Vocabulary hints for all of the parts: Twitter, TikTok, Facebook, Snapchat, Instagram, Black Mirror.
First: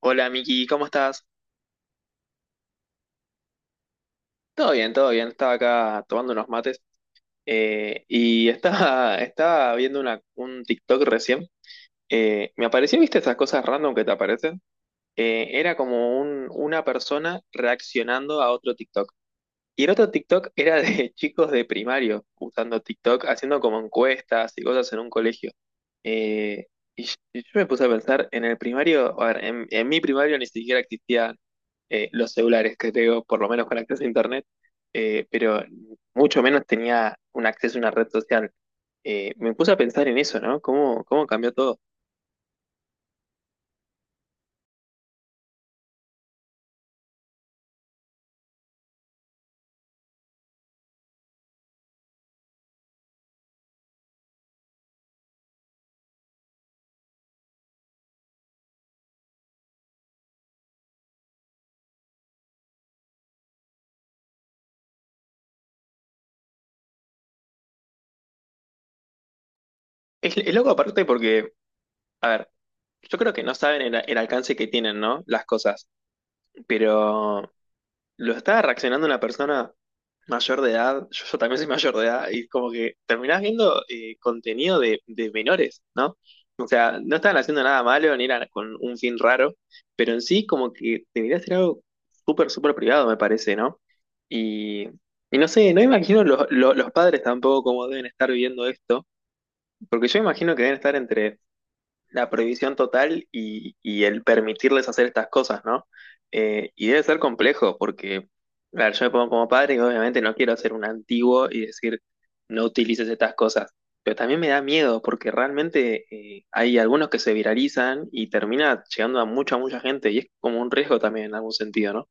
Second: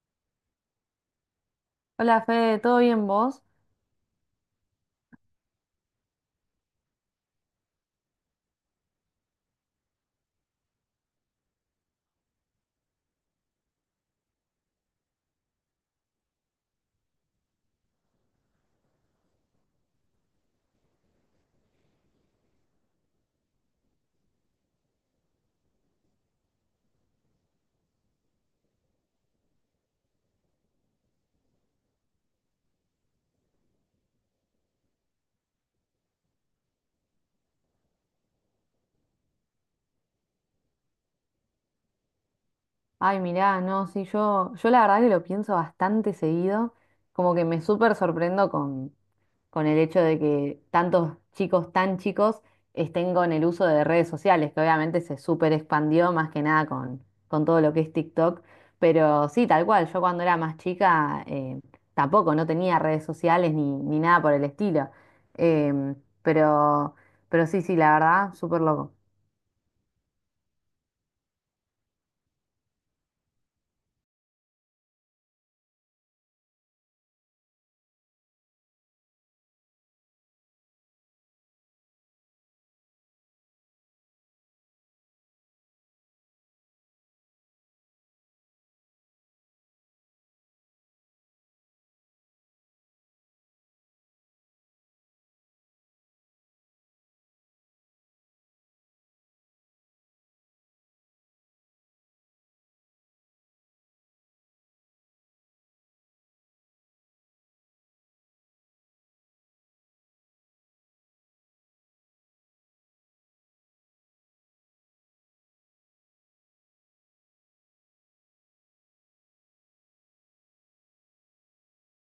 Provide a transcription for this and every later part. Hola Miki, ¿cómo estás? Hola Fede, ¿todo bien vos? Todo bien, todo bien. Estaba acá tomando unos mates, y estaba, estaba viendo un TikTok recién. Me apareció, ¿viste esas cosas random que te aparecen? Era como una persona reaccionando a otro TikTok. Y el otro TikTok era de chicos de primario usando TikTok, haciendo como encuestas y cosas en un colegio. Eh, y yo me puse a pensar, en el primario, a ver, en mi primario ni siquiera existían, los celulares, que tengo, por lo menos con acceso a internet, pero mucho menos tenía un acceso a una red social. Me puse a pensar en eso, ¿no? Cómo cambió todo? Ay, mirá, no, sí, yo la verdad que lo pienso bastante seguido, como que me súper sorprendo con el hecho de que tantos chicos tan chicos estén con el uso de redes sociales, que obviamente se súper expandió más que nada con, con todo lo que es TikTok. Pero sí, tal cual, yo cuando era más chica tampoco, no tenía redes sociales ni, ni nada por el estilo. Em, pero, pero sí, sí, la verdad, súper loco. Es loco aparte porque, a ver, yo creo que no saben el alcance que tienen, ¿no? Las cosas, pero lo estaba reaccionando una persona mayor de edad, yo también soy mayor de edad, y como que terminás viendo contenido de menores, ¿no? O sea, no estaban haciendo nada malo, ni era con un fin raro, pero en sí como que debería ser algo súper, súper privado, me parece, ¿no? Y, y no sé, no imagino los padres tampoco cómo deben estar viviendo esto, porque yo imagino que deben estar entre la prohibición total y el permitirles hacer estas cosas, ¿no? Y debe ser complejo porque, a ver, yo me pongo como padre y obviamente no quiero ser un antiguo y decir, no utilices estas cosas. Pero también me da miedo porque realmente hay algunos que se viralizan y termina llegando a mucha, mucha gente y es como un riesgo también en algún sentido, ¿no?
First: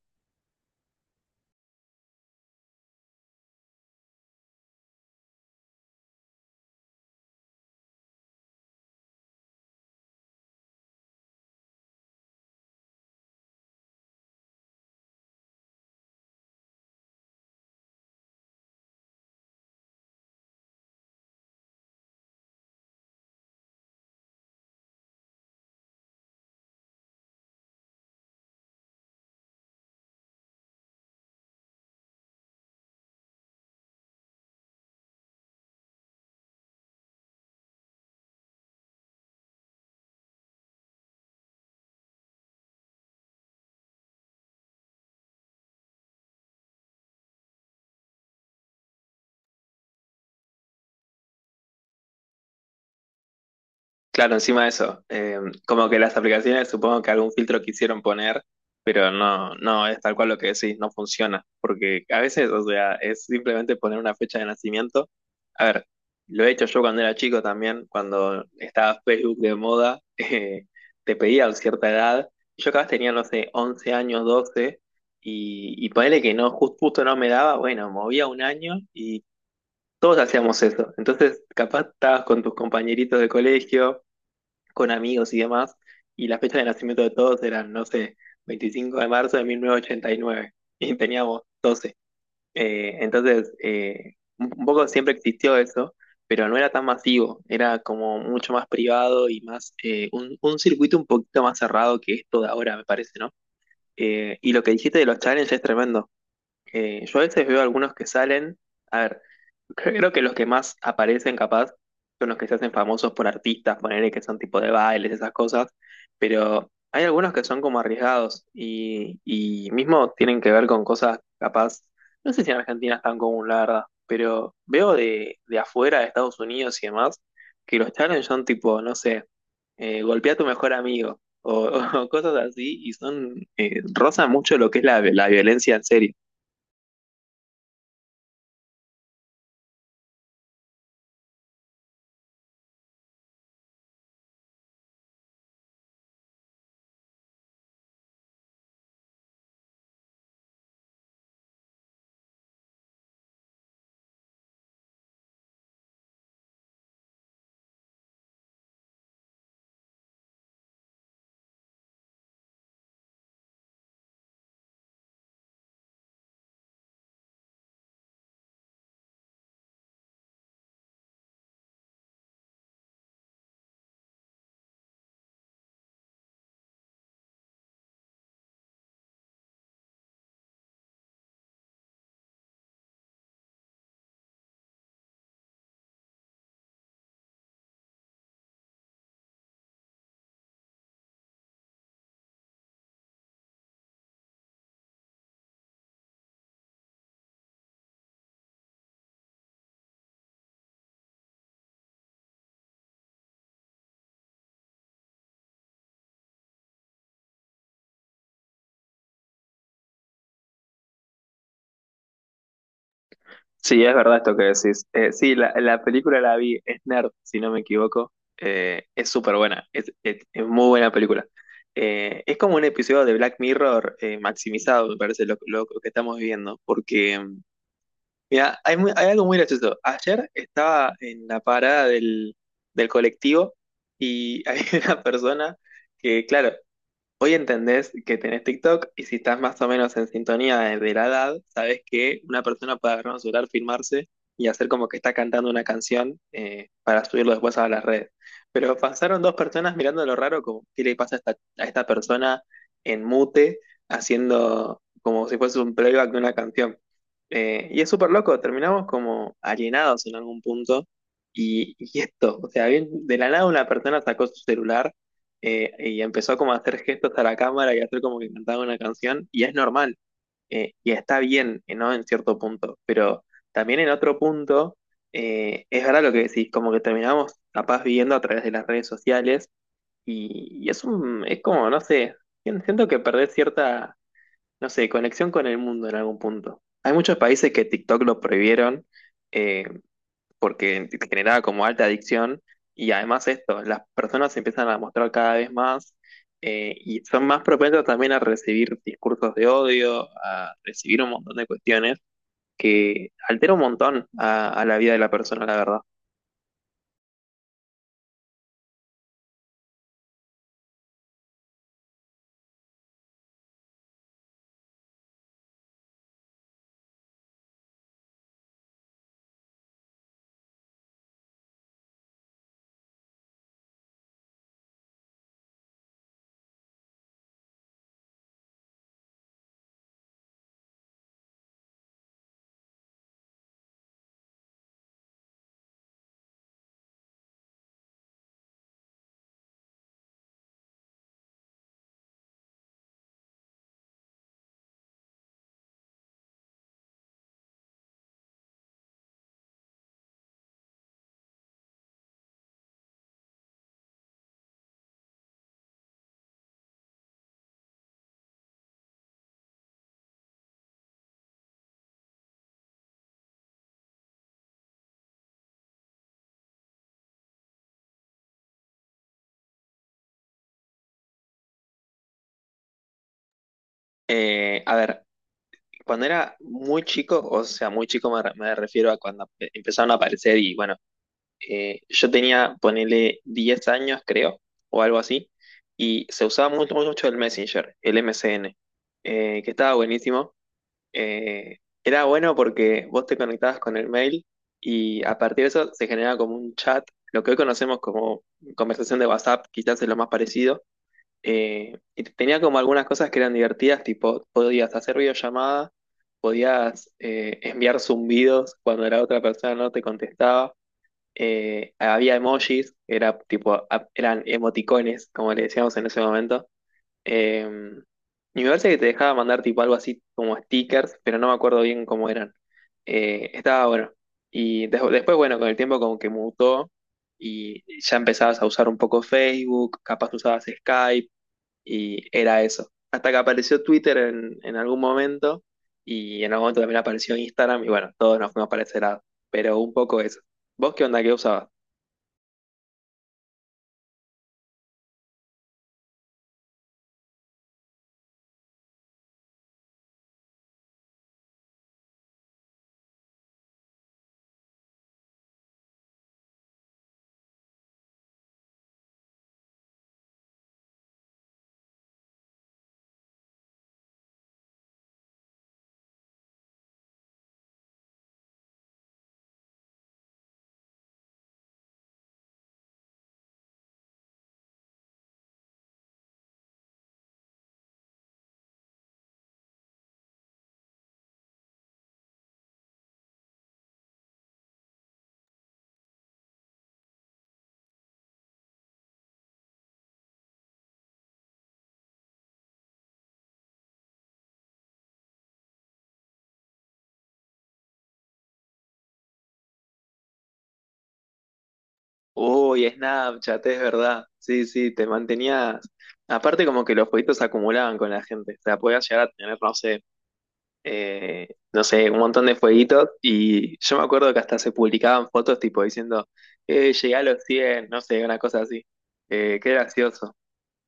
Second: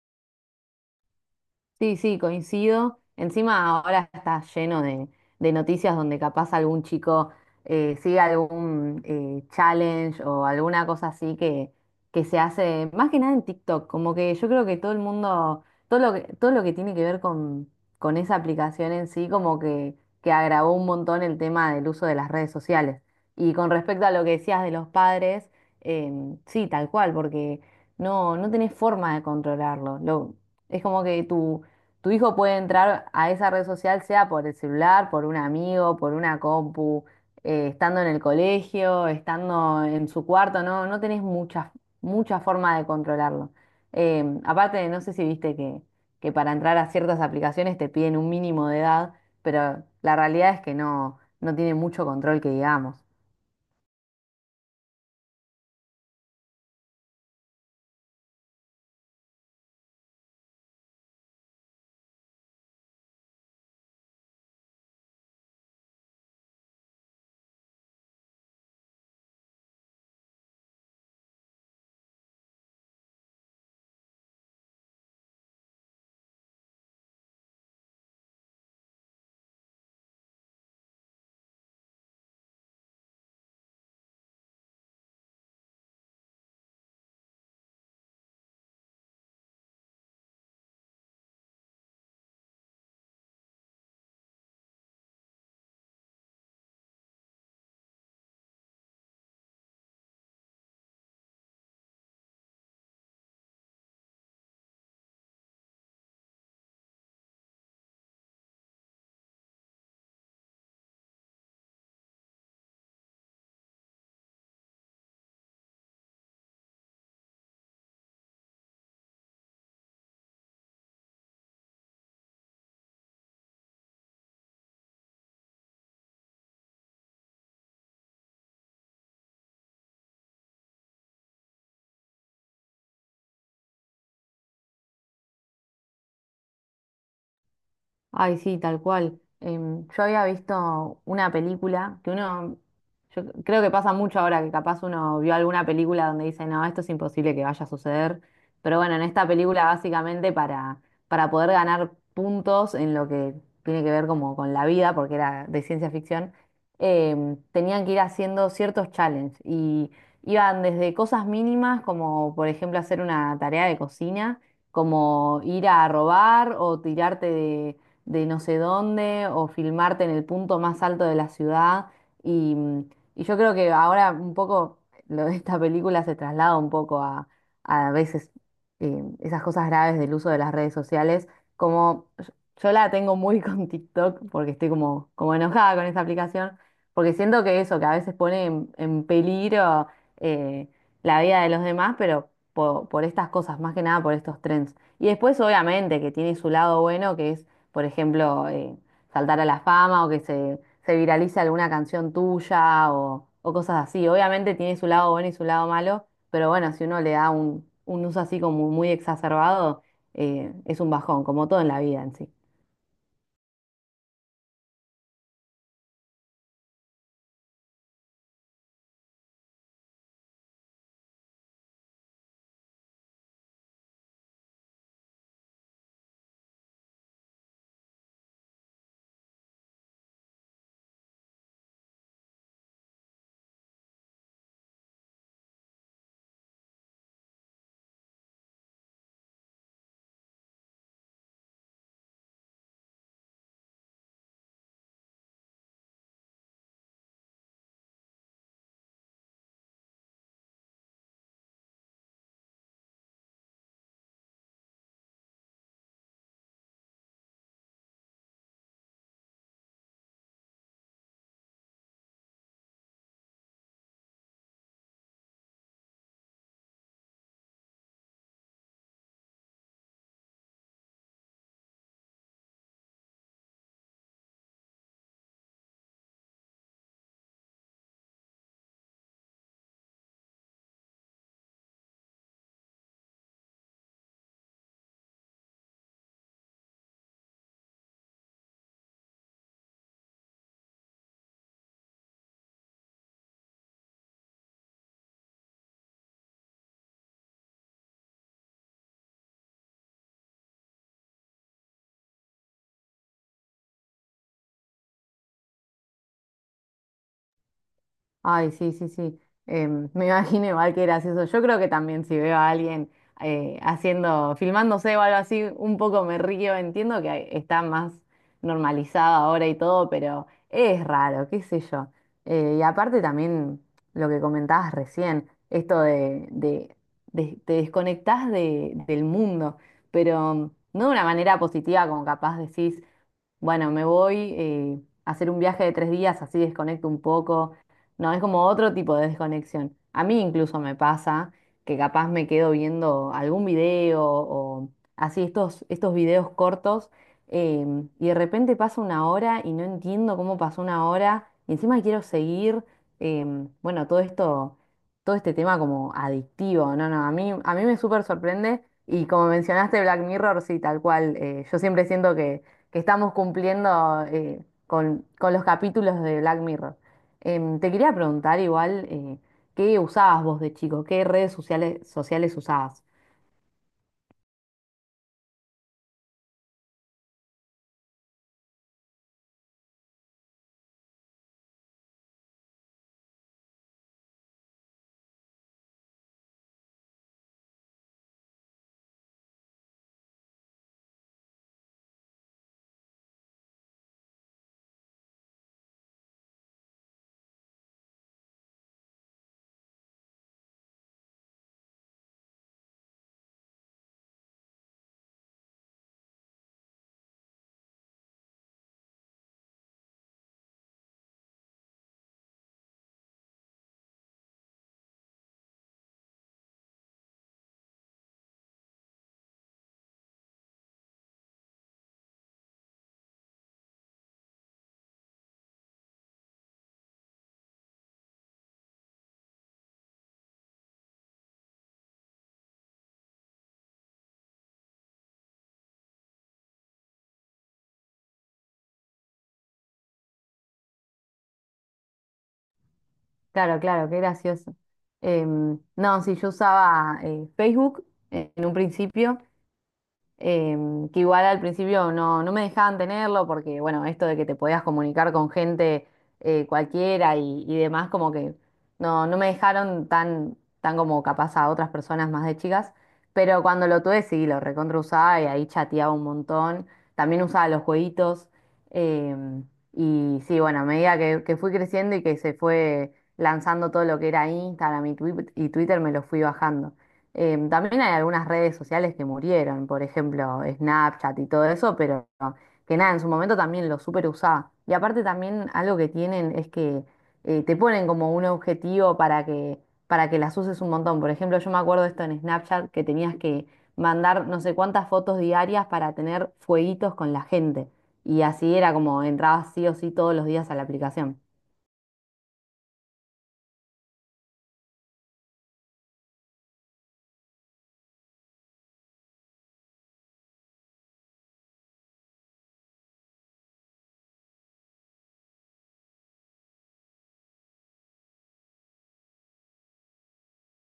Sí, sí, coincido. Encima ahora está lleno de noticias donde capaz algún chico sigue algún challenge o alguna cosa así que se hace, más que nada en TikTok, como que yo creo que todo el mundo, todo lo que tiene que ver con esa aplicación en sí, como que agravó un montón el tema del uso de las redes sociales. Y con respecto a lo que decías de los padres, sí, tal cual, porque no, no tenés forma de controlarlo. Es como que tu hijo puede entrar a esa red social, sea por el celular, por un amigo, por una compu, estando en el colegio, estando en su cuarto, no, no tenés mucha, mucha forma de controlarlo. Aparte, no sé si viste que para entrar a ciertas aplicaciones te piden un mínimo de edad, pero la realidad es que no, no tiene mucho control que digamos. Claro, encima de eso, como que las aplicaciones supongo que algún filtro quisieron poner, pero no, no es tal cual lo que decís, no funciona, porque a veces, o sea, es simplemente poner una fecha de nacimiento. A ver, lo he hecho yo cuando era chico también, cuando estaba Facebook de moda, te pedía cierta edad, yo cada vez tenía, no sé, 11 años, 12, y ponele que no, justo no me daba, bueno, movía un año y todos hacíamos eso. Entonces, capaz estabas con tus compañeritos de colegio con amigos y demás, y la fecha de nacimiento de todos eran, no sé, 25 de marzo de 1989, y nueve, y teníamos 12. Entonces, un poco siempre existió eso, pero no era tan masivo, era como mucho más privado y más un circuito un poquito más cerrado que esto de ahora, me parece, ¿no? Y lo que dijiste de los challenges es tremendo. Yo a veces veo algunos que salen, a ver, creo que los que más aparecen capaz son los que se hacen famosos por artistas, ponerle que son tipo de bailes, esas cosas, pero hay algunos que son como arriesgados y mismo tienen que ver con cosas capaz, no sé si en Argentina es tan común, la verdad, pero veo de afuera, de Estados Unidos y demás, que los challenge son tipo, no sé, golpea a tu mejor amigo o, o cosas así y son, rozan mucho lo que es la violencia en serio. Ay, sí, tal cual. Yo había visto una película que uno, yo creo que pasa mucho ahora que capaz uno vio alguna película donde dice, no, esto es imposible que vaya a suceder. Pero bueno, en esta película básicamente para poder ganar puntos en lo que tiene que ver como con la vida, porque era de ciencia ficción, tenían que ir haciendo ciertos challenges, y iban desde cosas mínimas como por ejemplo hacer una tarea de cocina, como ir a robar o tirarte de no sé dónde o filmarte en el punto más alto de la ciudad. Y, y yo creo que ahora un poco lo de esta película se traslada un poco a veces esas cosas graves del uso de las redes sociales, como yo la tengo muy con TikTok porque estoy como, como enojada con esa aplicación, porque siento que eso, que a veces pone en peligro eh, la vida de los demás, pero por, estas cosas, más que nada por estos trends. Y después obviamente que tiene su lado bueno, que es por ejemplo, saltar a la fama o que se viralice alguna canción tuya o cosas así. Obviamente tiene su lado bueno y su lado malo, pero bueno, si uno le da un uso así como muy exacerbado, es un bajón, como todo en la vida en sí. Sí, es verdad esto que decís. Sí, la película la vi, es Nerd, si no me equivoco. Es súper buena, es muy buena película. Es como un episodio de Black Mirror maximizado, me parece, lo que estamos viviendo. Porque, mira, hay algo muy gracioso. Ayer estaba en la parada del colectivo y hay una persona que, claro, hoy entendés que tenés TikTok y si estás más o menos en sintonía de la edad, sabés que una persona puede agarrar un celular, filmarse y hacer como que está cantando una canción, para subirlo después a las redes. Pero pasaron dos personas mirando lo raro, como qué le pasa a esta persona en mute, haciendo como si fuese un playback de una canción. Y es súper loco, terminamos como alienados en algún punto. Y esto, o sea, bien, de la nada una persona sacó su celular, y empezó como a hacer gestos a la cámara y a hacer como que cantaba una canción, y es normal, y está bien, ¿no? En cierto punto, pero también en otro punto, es verdad lo que decís, como que terminamos capaz viviendo a través de las redes sociales, y es un, es como, no sé, siento que perdés cierta, no sé, conexión con el mundo en algún punto. Hay muchos países que TikTok lo prohibieron, eh, porque te generaba como alta adicción y además esto, las personas se empiezan a mostrar cada vez más, y son más propensas también a recibir discursos de odio, a recibir un montón de cuestiones que altera un montón a la vida de la persona, la verdad. Ay, sí, sí, sí. Me imagino igual que gracioso. Yo creo que también si veo a alguien haciendo, filmándose o algo así, un poco me río. Entiendo que está más normalizado ahora y todo, pero es raro, qué sé yo. Y aparte también lo que comentabas recién, esto de, te desconectás de- del mundo, pero no de una manera positiva como capaz decís, bueno, me voy a hacer un viaje de tres días, así desconecto un poco. No, es como otro tipo de desconexión. A mí incluso me pasa que capaz me quedo viendo algún video o así estos, estos videos cortos, y de repente pasa una hora y no entiendo cómo pasó una hora y encima quiero seguir. Bueno, todo esto, todo este tema como adictivo, no, no, a mí me súper sorprende, y como mencionaste Black Mirror, sí, tal cual, yo siempre siento que estamos cumpliendo con los capítulos de Black Mirror. Te quería preguntar igual, ¿qué usabas vos de chico? ¿Qué redes sociales usabas? A ver, cuando era muy chico, o sea, muy chico me, me refiero a cuando empezaron a aparecer y bueno, yo tenía, ponele 10 años, creo, o algo así, y se usaba mucho, mucho el Messenger, el MSN, que estaba buenísimo. Eh, Era bueno porque vos te conectabas con el mail y a partir de eso se generaba como un chat, lo que hoy conocemos como conversación de WhatsApp, quizás es lo más parecido. Y tenía como algunas cosas que eran divertidas, tipo podías hacer videollamada, podías enviar zumbidos cuando la otra persona no te contestaba, había emojis, era tipo, eran emoticones, como le decíamos en ese momento. eh, y me parece que te dejaba mandar tipo algo así como stickers, pero no me acuerdo bien cómo eran. Estaba bueno. Y después, bueno, con el tiempo como que mutó y ya empezabas a usar un poco Facebook, capaz usabas Skype y era eso. Hasta que apareció Twitter en algún momento y en algún momento también apareció Instagram y bueno, todos nos fuimos para ese lado. Pero un poco eso. ¿Vos qué onda? ¿Qué usabas? Claro, claro, qué gracioso. No, sí, yo usaba Facebook en un principio. Que igual al principio no, no me dejaban tenerlo porque, bueno, esto de que te podías comunicar con gente cualquiera y demás, como que no, no me dejaron tan, tan como capaz a otras personas más de chicas, pero cuando lo tuve sí, lo recontra usaba y ahí chateaba un montón, también usaba los jueguitos. em, y sí, bueno, a medida que fui creciendo y que se fue lanzando todo lo que era Instagram y y Twitter, me lo fui bajando. También hay algunas redes sociales que murieron, por ejemplo, Snapchat y todo eso, pero que nada, en su momento también lo super usaba. Y aparte también algo que tienen es que te ponen como un objetivo para que las uses un montón. Por ejemplo, yo me acuerdo esto en Snapchat que tenías que mandar no sé cuántas fotos diarias para tener fueguitos con la gente. Y así era como entrabas sí o sí todos los días a la aplicación. Uy, Snapchat, es verdad. Sí, sí, te mantenías. Aparte, como que los jueguitos se acumulaban con la gente. O sea, podías llegar a tener, no sé, eh, no sé, un montón de jueguitos. Y yo me acuerdo que hasta se publicaban fotos tipo diciendo, llegué a los 100 no sé, una cosa así. Qué gracioso.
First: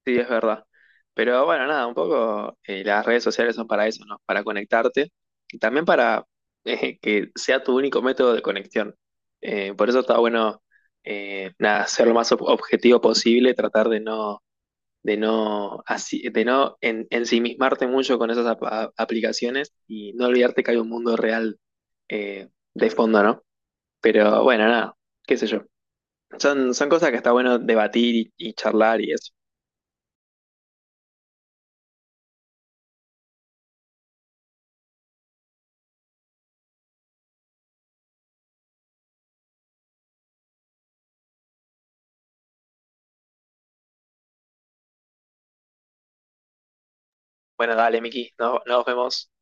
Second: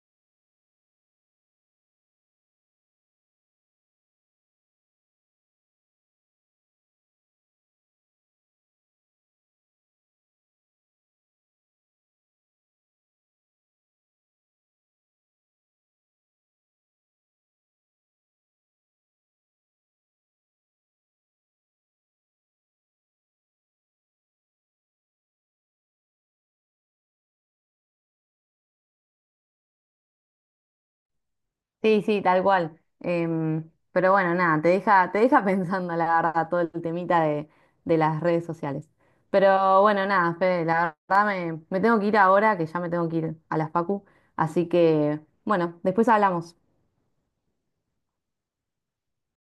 Sí, es verdad. Pero bueno, nada, un poco las redes sociales son para eso, ¿no? Para conectarte y también para que sea tu único método de conexión. Por eso está bueno, nada, ser lo más objetivo posible, tratar de no, así, de no ensimismarte mucho con esas aplicaciones y no olvidarte que hay un mundo real, eh, de fondo, ¿no? Pero bueno, nada, qué sé yo. Son cosas que está bueno debatir y charlar y eso. Sí, sí, tal cual. Pero bueno, nada, te deja pensando, la verdad, todo el temita de las redes sociales. Pero bueno, nada, Fede, la verdad me, me tengo que ir ahora, que ya me tengo que ir a las Facu. Así que, bueno, después hablamos. Bueno, dale, Miki, nos vemos.